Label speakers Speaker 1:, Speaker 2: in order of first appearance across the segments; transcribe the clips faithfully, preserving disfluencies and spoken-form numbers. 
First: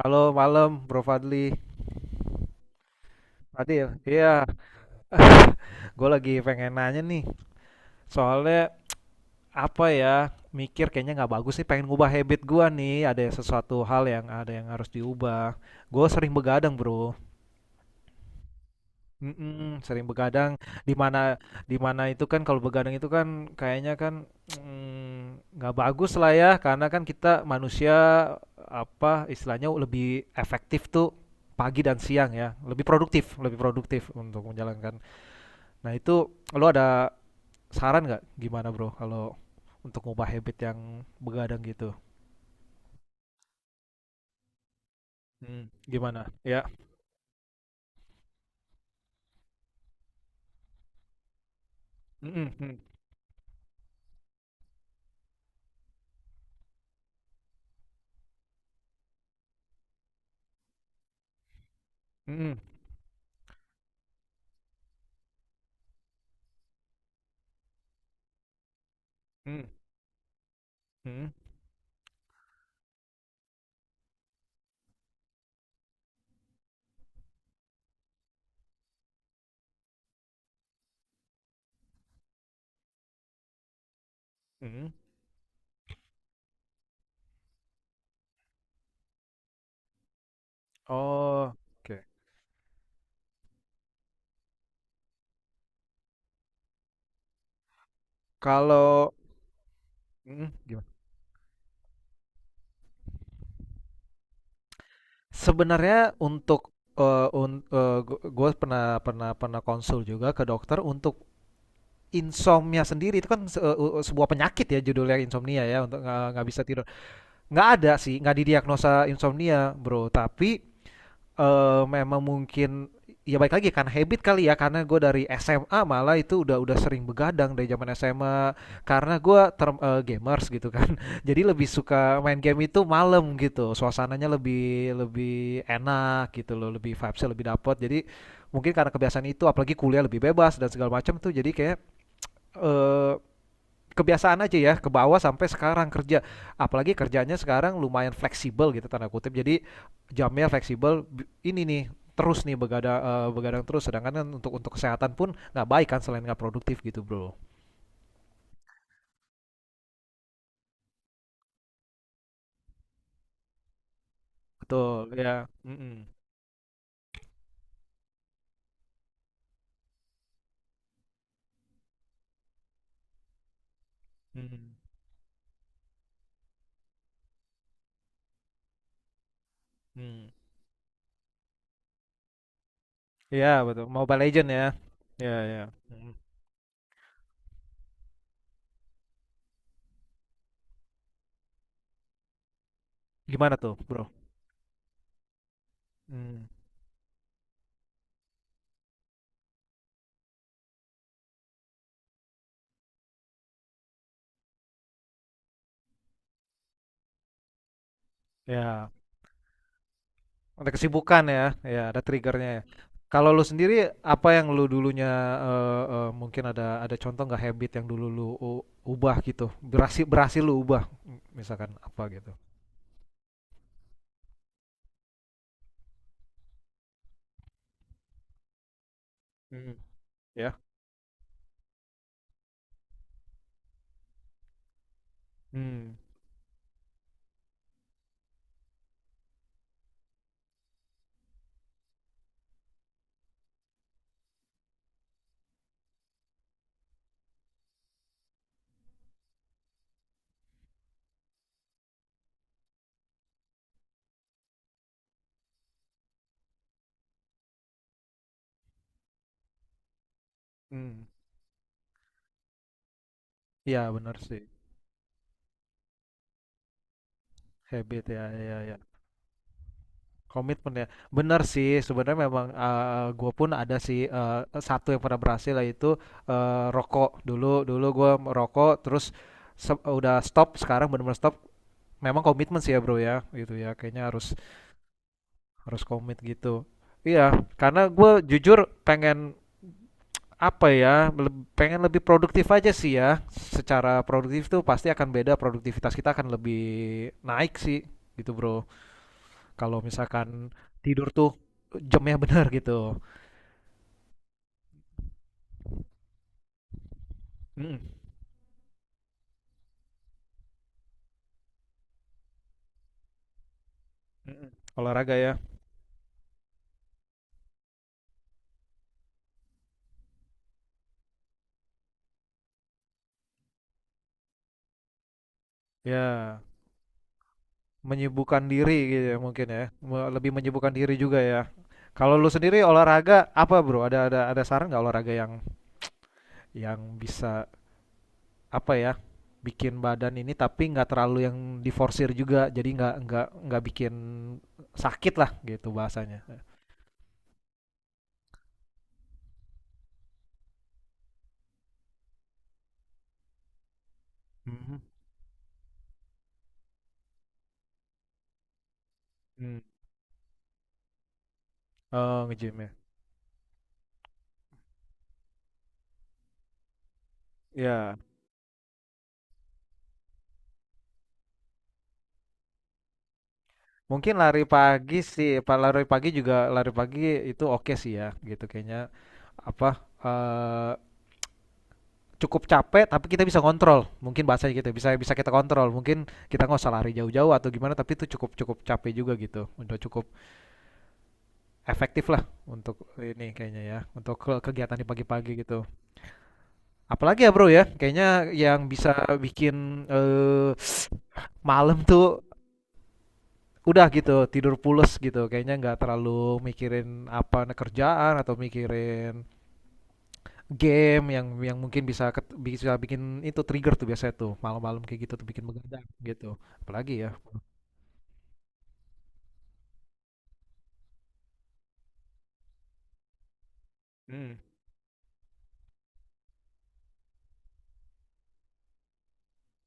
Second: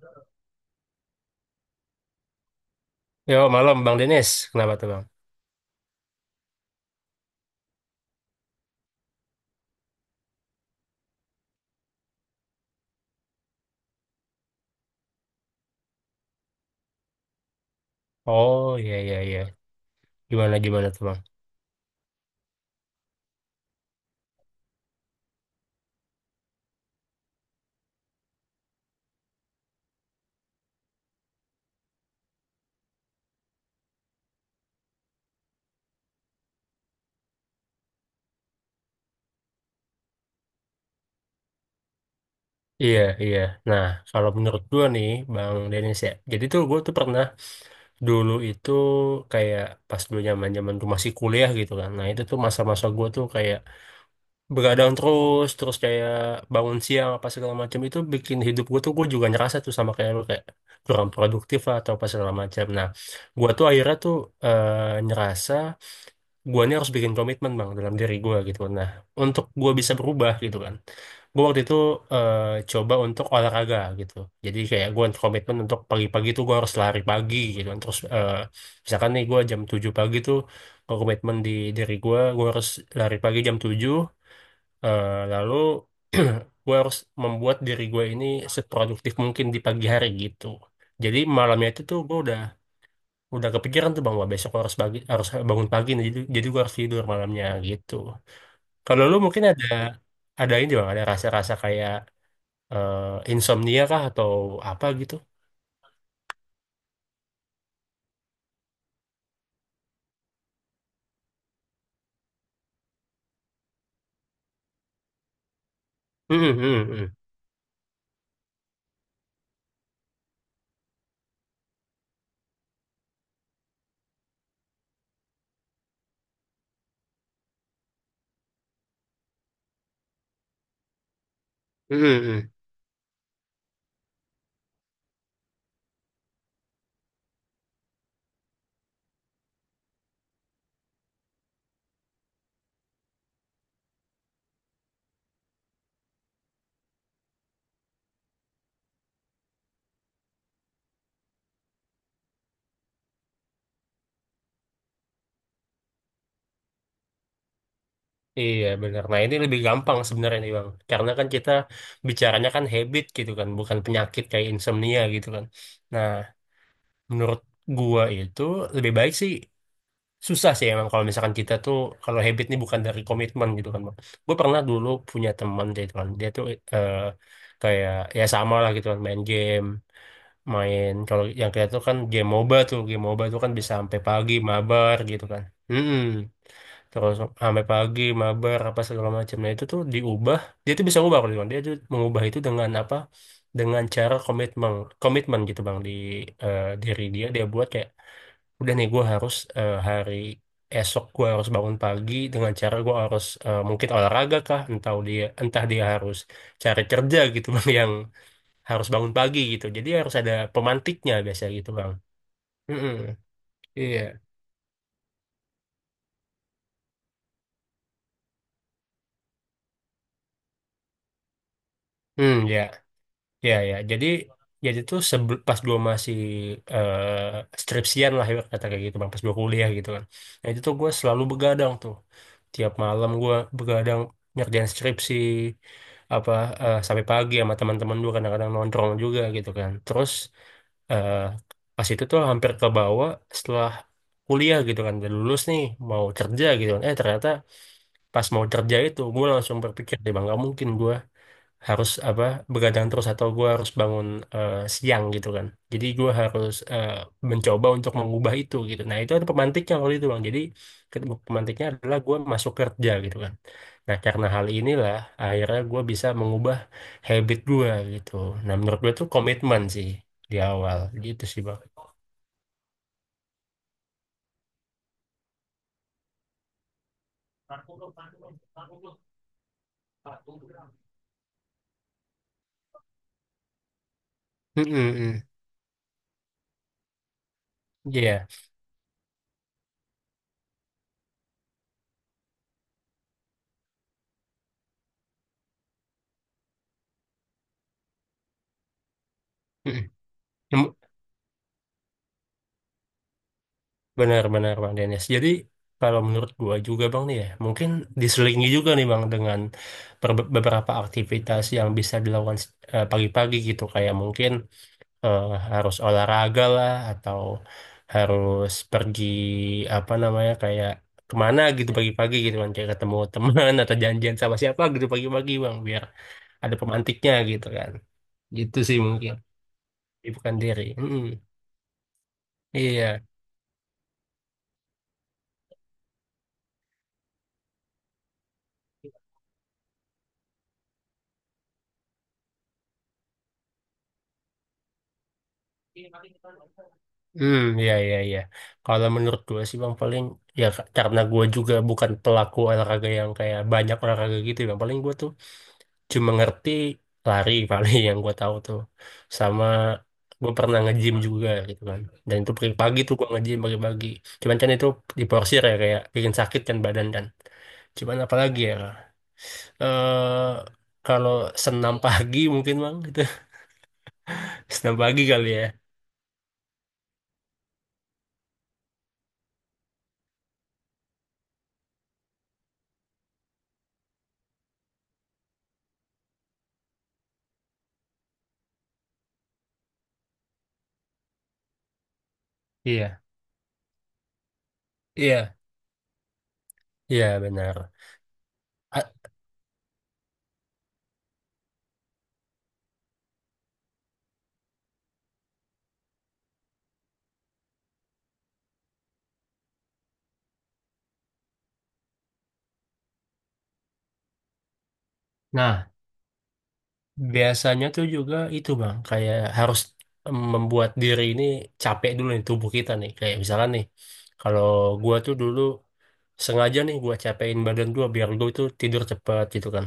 Speaker 1: Halo malam Bro Fadli.
Speaker 2: Yo, malam
Speaker 1: Fadil,
Speaker 2: Bang Denis.
Speaker 1: iya.
Speaker 2: Kenapa tuh Bang?
Speaker 1: Gue lagi pengen nanya nih. Soalnya apa ya? Mikir kayaknya nggak bagus sih. Pengen ngubah habit gua nih. Ada sesuatu hal yang ada yang harus diubah. Gue sering begadang Bro.
Speaker 2: Oh, iya, iya, iya.
Speaker 1: Mhm, sering
Speaker 2: Gimana,
Speaker 1: begadang,
Speaker 2: gimana
Speaker 1: di
Speaker 2: tuh Bang?
Speaker 1: mana di mana itu kan kalau begadang itu kan kayaknya kan, mmm, nggak bagus lah ya, karena kan kita manusia, apa, istilahnya lebih efektif tuh pagi dan siang ya, lebih produktif lebih produktif untuk menjalankan. Nah itu lo ada saran nggak gimana, Bro, kalau untuk ngubah habit yang begadang gitu?
Speaker 2: Iya, iya. Nah, kalau menurut gua nih, Bang
Speaker 1: Mhm,
Speaker 2: Denis ya.
Speaker 1: gimana?
Speaker 2: Jadi tuh
Speaker 1: Ya,
Speaker 2: gua tuh pernah dulu itu kayak pas dulu zaman zaman tuh masih kuliah gitu kan. Nah, itu tuh
Speaker 1: mhm mhm
Speaker 2: masa-masa gua tuh kayak begadang terus, terus kayak bangun siang apa segala macam itu bikin hidup gua tuh gua juga ngerasa tuh sama kayak lu kayak kurang produktif lah atau apa segala
Speaker 1: mhm,
Speaker 2: macam. Nah, gua tuh akhirnya tuh eh, ngerasa guanya harus bikin komitmen bang dalam diri gua gitu kan. Nah, untuk
Speaker 1: mhm,
Speaker 2: gua bisa berubah gitu kan,
Speaker 1: mhm
Speaker 2: gua waktu itu eh, coba untuk olahraga gitu. Jadi kayak gua komitmen untuk pagi-pagi tuh gua harus lari pagi gitu kan. Terus eh, misalkan nih gua jam tujuh pagi tuh gua komitmen di diri gua gua harus lari pagi jam tujuh.
Speaker 1: mhm.
Speaker 2: Eh, lalu gua harus membuat diri gua ini seproduktif mungkin di pagi hari gitu. Jadi
Speaker 1: Oh,
Speaker 2: malamnya itu tuh
Speaker 1: oke.
Speaker 2: gua udah udah kepikiran tuh bang, wah besok gua harus pagi, harus bangun pagi nih, jadi jadi gua harus tidur malamnya gitu. Kalau
Speaker 1: Kalau
Speaker 2: lu mungkin ada
Speaker 1: mhm,
Speaker 2: ada ini
Speaker 1: gimana?
Speaker 2: bang, ada rasa-rasa kayak eh, insomnia kah atau apa gitu.
Speaker 1: Sebenarnya untuk eee, un eee, gu gue pernah pernah pernah konsul juga ke dokter untuk insomnia sendiri itu kan se eee, sebuah penyakit ya judulnya insomnia ya untuk nggak nggak
Speaker 2: Hmm,
Speaker 1: bisa tidur.
Speaker 2: hmm, hmm.
Speaker 1: Nggak ada sih, nggak didiagnosa insomnia, Bro, tapi eh memang mungkin ya baik lagi kan habit kali ya, karena gue dari S M A malah itu udah udah sering begadang dari zaman S M A, karena gue term eh, gamers gitu kan jadi lebih
Speaker 2: Hmm,
Speaker 1: suka main
Speaker 2: hmm.
Speaker 1: game itu malam gitu suasananya lebih lebih enak gitu loh, lebih vibesnya lebih dapet jadi mungkin karena kebiasaan itu, apalagi kuliah lebih bebas dan segala macam tuh jadi kayak eh kebiasaan aja ya ke bawah sampai sekarang kerja, apalagi kerjanya sekarang lumayan fleksibel gitu tanda kutip, jadi jamnya fleksibel ini nih, terus nih begadang, uh, begadang terus, sedangkan kan untuk untuk kesehatan pun nggak baik kan, selain nggak produktif gitu bro.
Speaker 2: Iya benar. Nah, ini lebih gampang sebenarnya nih Bang. Karena kan kita bicaranya kan habit gitu kan, bukan penyakit kayak insomnia
Speaker 1: Betul
Speaker 2: gitu
Speaker 1: ya.
Speaker 2: kan. Nah,
Speaker 1: Mm-mm.
Speaker 2: menurut gua itu lebih baik sih, susah sih emang kalau misalkan kita tuh, kalau habit ini bukan dari komitmen gitu kan bang. Gue pernah
Speaker 1: Mm-mm.
Speaker 2: dulu punya teman gitu kan, dia tuh eh, kayak ya sama lah gitu kan, main game,
Speaker 1: Mm.
Speaker 2: main kalau yang kayak tuh kan game MOBA tuh, game MOBA tuh
Speaker 1: Ya
Speaker 2: kan bisa
Speaker 1: betul,
Speaker 2: sampai
Speaker 1: Mobile
Speaker 2: pagi
Speaker 1: Legend ya,
Speaker 2: mabar gitu
Speaker 1: ya
Speaker 2: kan.
Speaker 1: ya.
Speaker 2: Mm-mm.
Speaker 1: Mm.
Speaker 2: Terus sampai pagi mabar apa segala macamnya itu tuh diubah, dia tuh bisa ubah kalau gitu kan. Dia tuh mengubah itu dengan apa,
Speaker 1: Gimana tuh
Speaker 2: dengan
Speaker 1: bro?
Speaker 2: cara komitmen, komitmen gitu bang di
Speaker 1: Mm.
Speaker 2: eh, diri dia. Dia buat kayak udah nih gue harus eh, hari esok gue harus bangun pagi, dengan cara gue harus eh, mungkin olahraga kah, entah dia entah dia harus cari kerja gitu bang yang harus
Speaker 1: Ya.
Speaker 2: bangun pagi gitu, jadi harus ada
Speaker 1: Ada
Speaker 2: pemantiknya
Speaker 1: kesibukan ya,
Speaker 2: biasanya gitu
Speaker 1: ya
Speaker 2: bang.
Speaker 1: ada triggernya ya.
Speaker 2: Mm-mm.
Speaker 1: Kalau lu sendiri
Speaker 2: Iya.
Speaker 1: apa yang lu dulunya, eee eee, mungkin ada ada contoh nggak habit yang dulu lu u ubah gitu, berhasil berhasil lu ubah, m misalkan apa gitu?
Speaker 2: Hmm, ya, ya, ya, jadi jadi tuh sebel, pas gue masih eh, skripsian lah ya, kata kayak gitu bang, pas gue kuliah
Speaker 1: Mhm,
Speaker 2: gitu kan. Nah itu
Speaker 1: ya?
Speaker 2: tuh gue selalu begadang tuh, tiap malam gue begadang ngerjain skripsi
Speaker 1: Hmm.
Speaker 2: apa eh, sampai pagi sama teman-teman gue, kadang-kadang nongkrong juga gitu kan. Terus eh, pas itu tuh hampir ke bawah setelah kuliah gitu kan, udah lulus nih mau kerja gitu kan, eh ternyata pas mau kerja itu gue langsung berpikir deh bang, gak mungkin gue harus apa begadang terus atau gue harus bangun eh, siang gitu kan. Jadi gue harus eh, mencoba untuk mengubah itu gitu. Nah itu ada pemantiknya waktu itu bang, jadi
Speaker 1: Mhm,
Speaker 2: ketemu- pemantiknya adalah gue masuk kerja gitu kan.
Speaker 1: iya
Speaker 2: Nah
Speaker 1: bener
Speaker 2: karena
Speaker 1: sih,
Speaker 2: hal inilah akhirnya gue bisa mengubah habit gue
Speaker 1: habit
Speaker 2: gitu.
Speaker 1: ya.
Speaker 2: Nah
Speaker 1: Ya ya,
Speaker 2: menurut gue tuh komitmen sih di awal
Speaker 1: komitmen ya.
Speaker 2: gitu sih
Speaker 1: Bener
Speaker 2: bang.
Speaker 1: sih sebenarnya memang, eee, gua pun ada sih, eee, e satu yang pernah berhasil yaitu, eee, rokok. Dulu dulu gua merokok terus sep udah stop, sekarang benar-benar stop. Memang komitmen sih ya bro ya gitu ya, kayaknya harus
Speaker 2: Mm-mm-mm.
Speaker 1: harus komit gitu. Iya, karena gue
Speaker 2: Iya.
Speaker 1: jujur pengen, apa ya leb- pengen lebih produktif aja sih ya, secara produktif tuh pasti akan beda, produktivitas kita akan lebih naik sih gitu bro, kalau
Speaker 2: Mm-mm.
Speaker 1: misalkan tidur tuh jamnya benar gitu.
Speaker 2: Benar-benar Bang Dennis. Jadi kalau menurut gua juga Bang nih ya, mungkin
Speaker 1: Mm-mm.
Speaker 2: diselingi juga nih Bang dengan per- beberapa aktivitas yang bisa dilakukan eh, pagi-pagi gitu. Kayak mungkin
Speaker 1: Mm-mm. Olahraga
Speaker 2: eh,
Speaker 1: ya.
Speaker 2: harus olahraga lah, atau harus pergi apa namanya kayak kemana gitu pagi-pagi gitu kan. Kayak ketemu teman atau janjian sama siapa gitu pagi-pagi Bang, biar
Speaker 1: Ya,
Speaker 2: ada pemantiknya gitu kan.
Speaker 1: menyibukkan
Speaker 2: Gitu
Speaker 1: diri
Speaker 2: sih
Speaker 1: gitu
Speaker 2: mungkin.
Speaker 1: ya mungkin ya. Me- lebih
Speaker 2: Bukan diri.
Speaker 1: menyibukkan diri juga
Speaker 2: Mm-mm.
Speaker 1: ya. Kalau lu sendiri
Speaker 2: Iya.
Speaker 1: olahraga apa bro, ada ada ada saran nggak olahraga yang yang bisa, apa ya, bikin badan ini tapi nggak terlalu yang diforsir juga, jadi nggak nggak nggak bikin sakit lah gitu bahasanya.
Speaker 2: Hmm, ya, ya, ya. Kalau menurut gue sih bang, paling ya ka- karena gue juga bukan pelaku olahraga yang kayak banyak olahraga gitu ya, bang. Paling
Speaker 1: Mhm.
Speaker 2: gue tuh cuma ngerti lari paling yang gue tahu tuh. Sama
Speaker 1: Hmm.
Speaker 2: gue pernah nge-gym juga gitu kan. Dan
Speaker 1: Oh
Speaker 2: itu
Speaker 1: nge-gym ya.
Speaker 2: pagi-pagi tuh gue nge-gym pagi-pagi. Cuman kan itu diporsir ya, kayak bikin sakit kan badan kan. Cuman
Speaker 1: Ya,
Speaker 2: apalagi ya. Eh kalau senam pagi mungkin bang gitu.
Speaker 1: mungkin lari
Speaker 2: Senam
Speaker 1: pagi
Speaker 2: pagi kali
Speaker 1: sih pak,
Speaker 2: ya.
Speaker 1: lari pagi juga, lari pagi itu oke sih ya gitu kayaknya, apa, eh cukup capek tapi kita bisa kontrol mungkin bahasanya gitu, bisa bisa kita kontrol mungkin, kita nggak usah lari jauh-jauh atau gimana, tapi itu cukup cukup capek juga gitu, udah cukup efektif lah untuk
Speaker 2: Iya.
Speaker 1: ini kayaknya ya, untuk ke kegiatan di pagi-pagi
Speaker 2: Iya,
Speaker 1: gitu.
Speaker 2: iya
Speaker 1: Apalagi ya Bro
Speaker 2: benar.
Speaker 1: ya, kayaknya yang
Speaker 2: A-
Speaker 1: bisa bikin, eee, malam tuh udah gitu, tidur pules gitu, kayaknya nggak terlalu mikirin apa, kerjaan atau mikirin game yang yang mungkin bisa ket bisa bikin itu trigger tuh biasanya tuh, malam-malam kayak gitu tuh bikin
Speaker 2: Nah,
Speaker 1: begadang gitu, apalagi ya?
Speaker 2: Biasanya tuh juga itu bang, kayak harus mmm, membuat diri ini capek dulu nih tubuh kita nih. Kayak misalnya nih,
Speaker 1: Hmm,
Speaker 2: kalau gua tuh dulu sengaja nih gua capein badan gua biar gua tuh tidur cepat gitu kan.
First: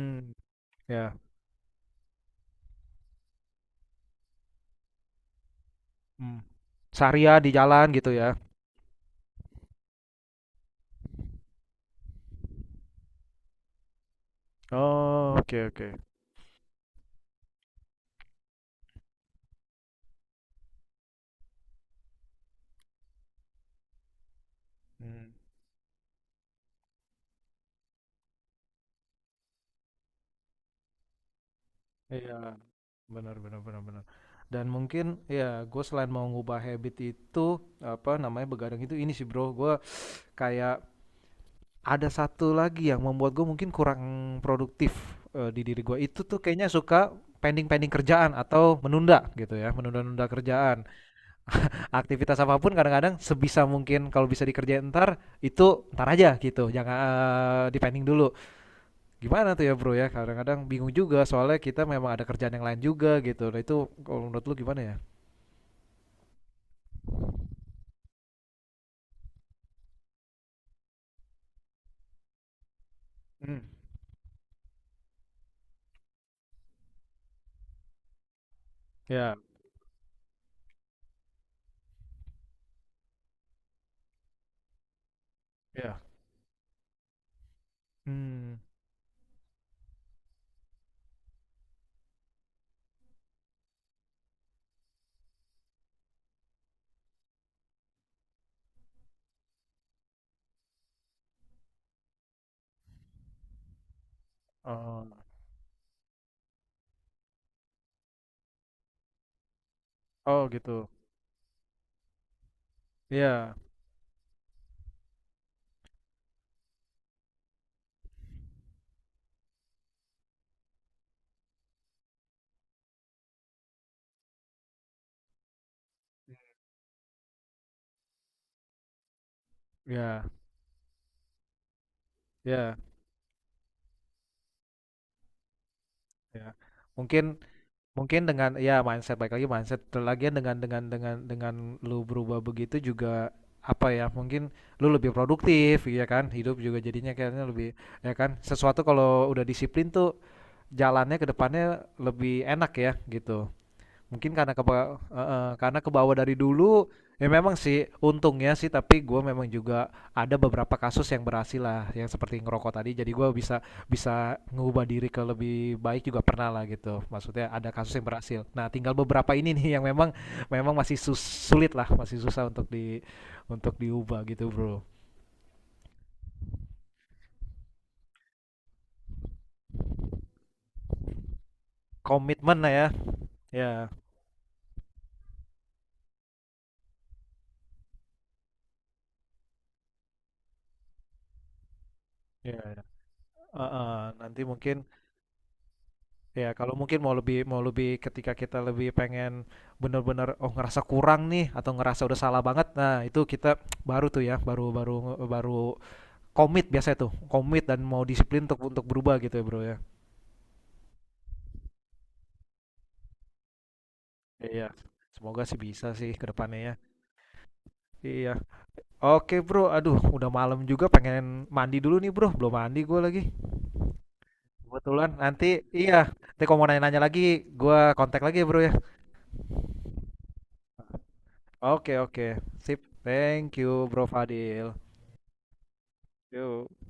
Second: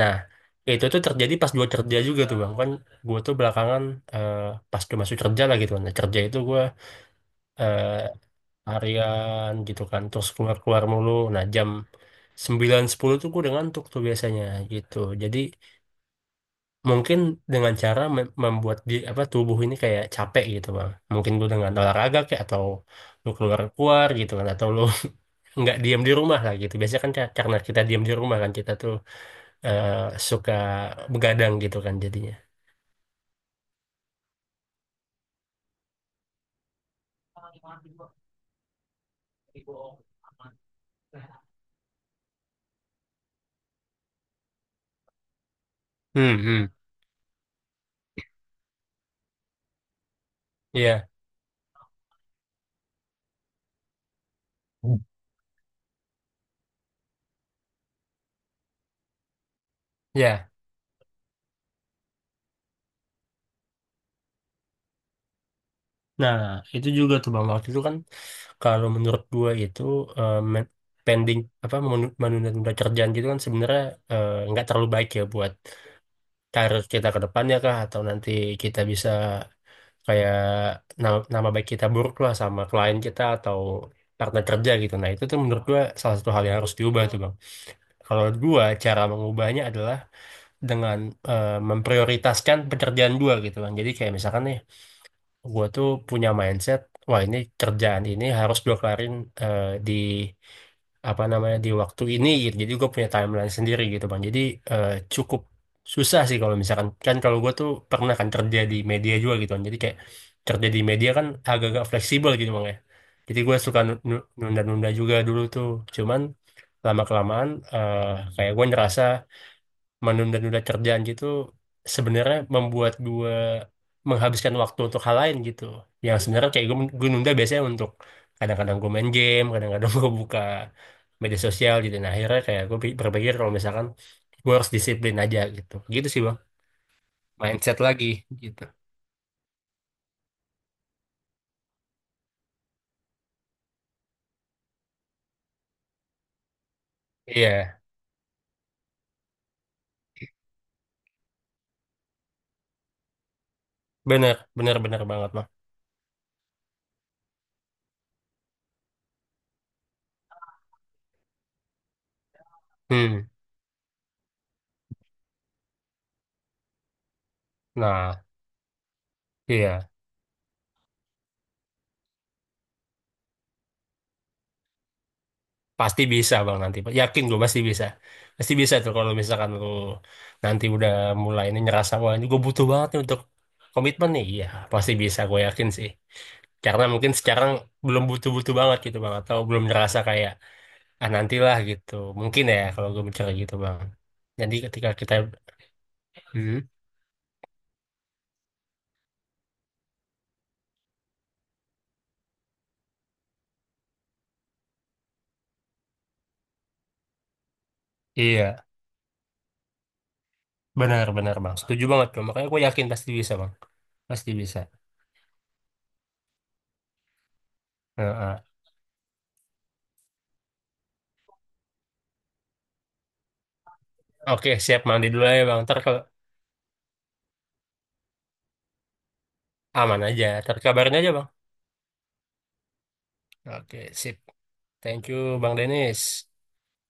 Speaker 2: Nah itu tuh
Speaker 1: ya,
Speaker 2: terjadi pas gua kerja juga tuh bang kan. Gua tuh belakangan eh, pas gua masuk kerja lah gitu kan. Nah, kerja itu
Speaker 1: mmm.
Speaker 2: gua
Speaker 1: Seharian di
Speaker 2: eh,
Speaker 1: jalan gitu ya?
Speaker 2: harian gitu kan, terus keluar keluar mulu. Nah jam sembilan sepuluh tuh gua udah ngantuk tuh biasanya gitu.
Speaker 1: Oh,
Speaker 2: Jadi
Speaker 1: oke oke,
Speaker 2: mungkin dengan cara mem- membuat di apa tubuh ini kayak capek gitu bang. Mungkin lu dengan olahraga kayak, atau lu keluar keluar gitu kan, atau lu
Speaker 1: mmm.
Speaker 2: nggak diam di rumah lah gitu. Biasanya kan ka- karena kita diam di rumah, kan kita tuh eh, suka begadang gitu kan jadinya.
Speaker 1: Iya, benar benar benar benar. Dan mungkin ya gue selain mau ngubah habit itu, apa namanya, begadang itu, ini sih bro, gue kayak ada satu lagi yang membuat gue mungkin kurang produktif, eh, di diri gue itu tuh
Speaker 2: Hmm, hmm,
Speaker 1: kayaknya suka pending-pending kerjaan atau menunda gitu ya, menunda-nunda kerjaan.
Speaker 2: iya,
Speaker 1: Aktivitas apapun kadang-kadang sebisa mungkin kalau bisa dikerjain
Speaker 2: Hmm.
Speaker 1: ntar, itu ntar aja gitu, jangan eh, dipending dulu. Gimana tuh ya Bro ya,
Speaker 2: Iya.
Speaker 1: kadang-kadang bingung juga soalnya kita memang ada kerjaan yang lain juga gitu. Nah itu kalau menurut lu gimana ya?
Speaker 2: Nah, itu juga tuh bang waktu itu kan, kalau menurut gua itu eh, men- pending apa menunda-nunda kerjaan gitu kan,
Speaker 1: Mmm,
Speaker 2: sebenarnya eh, nggak terlalu baik ya buat karir kita ke depannya kah, atau nanti kita bisa
Speaker 1: ya
Speaker 2: kayak nama, nama baik kita buruk lah sama klien kita atau partner kerja gitu. Nah, itu tuh menurut gua
Speaker 1: iya,
Speaker 2: salah satu hal yang harus diubah tuh, Bang. Kalau
Speaker 1: mmm,
Speaker 2: gua cara mengubahnya adalah dengan eh, memprioritaskan pekerjaan gua gitu, Bang. Jadi kayak misalkan nih gue tuh punya mindset, wah ini kerjaan ini harus gue kelarin eh, di apa namanya di waktu ini gitu. Jadi gue punya timeline sendiri gitu bang. Jadi eh,
Speaker 1: oh,
Speaker 2: cukup susah sih kalau misalkan kan, kalau gue tuh pernah kan kerja di media juga gitu kan. Jadi kayak
Speaker 1: oh
Speaker 2: kerja di
Speaker 1: gitu,
Speaker 2: media kan agak-agak fleksibel gitu bang ya. Jadi
Speaker 1: ya
Speaker 2: gue suka nu- nu- nunda-nunda juga dulu tuh. Cuman lama kelamaan kayak gue ngerasa menunda-nunda kerjaan gitu sebenarnya membuat gue menghabiskan waktu untuk hal lain gitu, yang sebenarnya kayak gue, gue nunda biasanya untuk kadang-kadang gue main game, kadang-kadang gue
Speaker 1: ya
Speaker 2: buka media sosial gitu. Nah akhirnya kayak
Speaker 1: ya
Speaker 2: gue pi- berpikir kalau misalkan gue harus disiplin aja gitu, gitu sih bang,
Speaker 1: ya. Mungkin
Speaker 2: mindset lagi
Speaker 1: mungkin dengan
Speaker 2: gitu.
Speaker 1: ya mindset, baik lagi mindset, lagian dengan dengan dengan dengan lu berubah begitu juga, apa ya, mungkin lu lebih produktif ya kan, hidup juga jadinya kayaknya lebih,
Speaker 2: Iya
Speaker 1: ya kan, sesuatu kalau udah disiplin tuh jalannya ke depannya lebih enak ya gitu. Mungkin
Speaker 2: bener
Speaker 1: karena
Speaker 2: bener
Speaker 1: kepa
Speaker 2: bener banget bang.
Speaker 1: Heeh, karena kebawa dari dulu, ya memang sih untungnya sih, tapi gue memang juga ada beberapa kasus yang berhasil lah, yang seperti ngerokok tadi, jadi gue
Speaker 2: Hmm,
Speaker 1: bisa bisa ngubah diri ke lebih baik juga pernah lah gitu, maksudnya ada kasus yang
Speaker 2: nah
Speaker 1: berhasil. Nah tinggal beberapa ini nih yang
Speaker 2: iya.
Speaker 1: memang memang masih sus sulit lah, masih susah untuk di untuk diubah gitu Bro.
Speaker 2: Pasti bisa bang nanti. Yakin gue pasti bisa. Pasti bisa tuh kalau misalkan lu nanti udah mulai ini ngerasa wah ini gue
Speaker 1: Komitmen
Speaker 2: butuh
Speaker 1: lah ya.
Speaker 2: banget nih untuk
Speaker 1: Ya.
Speaker 2: komitmen nih. Iya pasti bisa, gue yakin sih. Karena mungkin sekarang belum butuh-butuh banget gitu bang, atau belum ngerasa kayak ah nantilah gitu. Mungkin
Speaker 1: Iya,
Speaker 2: ya kalau gue bicara gitu bang.
Speaker 1: heeh, nanti
Speaker 2: Jadi
Speaker 1: mungkin.
Speaker 2: ketika kita
Speaker 1: Ya,
Speaker 2: Hmm.
Speaker 1: kalau mungkin mau lebih, mau lebih ketika kita lebih pengen bener-bener oh ngerasa kurang nih, atau ngerasa udah salah banget. Nah, itu kita baru tuh ya, baru baru baru komit biasanya tuh. Komit dan mau disiplin untuk
Speaker 2: Iya
Speaker 1: untuk berubah gitu ya, Bro ya.
Speaker 2: benar-benar bang. Setuju banget tuh. Makanya gue yakin pasti bisa bang. Pasti bisa.
Speaker 1: Iya. Semoga sih bisa sih ke depannya ya. Iya.
Speaker 2: Heeh.
Speaker 1: Oke, Bro. Aduh, udah malam juga, pengen mandi dulu nih, Bro. Belum mandi gue lagi.
Speaker 2: Oke siap, mandi
Speaker 1: Kebetulan
Speaker 2: dulu aja
Speaker 1: nanti,
Speaker 2: bang. Ntar
Speaker 1: iya,
Speaker 2: kalau
Speaker 1: nanti kalau mau nanya-nanya lagi gue kontak lagi ya, Bro ya.
Speaker 2: aman aja. Ntar kabarin aja bang.
Speaker 1: Oke, oke. Sip. Thank you,
Speaker 2: Oke
Speaker 1: Bro
Speaker 2: sip.
Speaker 1: Fadil.
Speaker 2: Thank you Bang Denis.
Speaker 1: Yuk.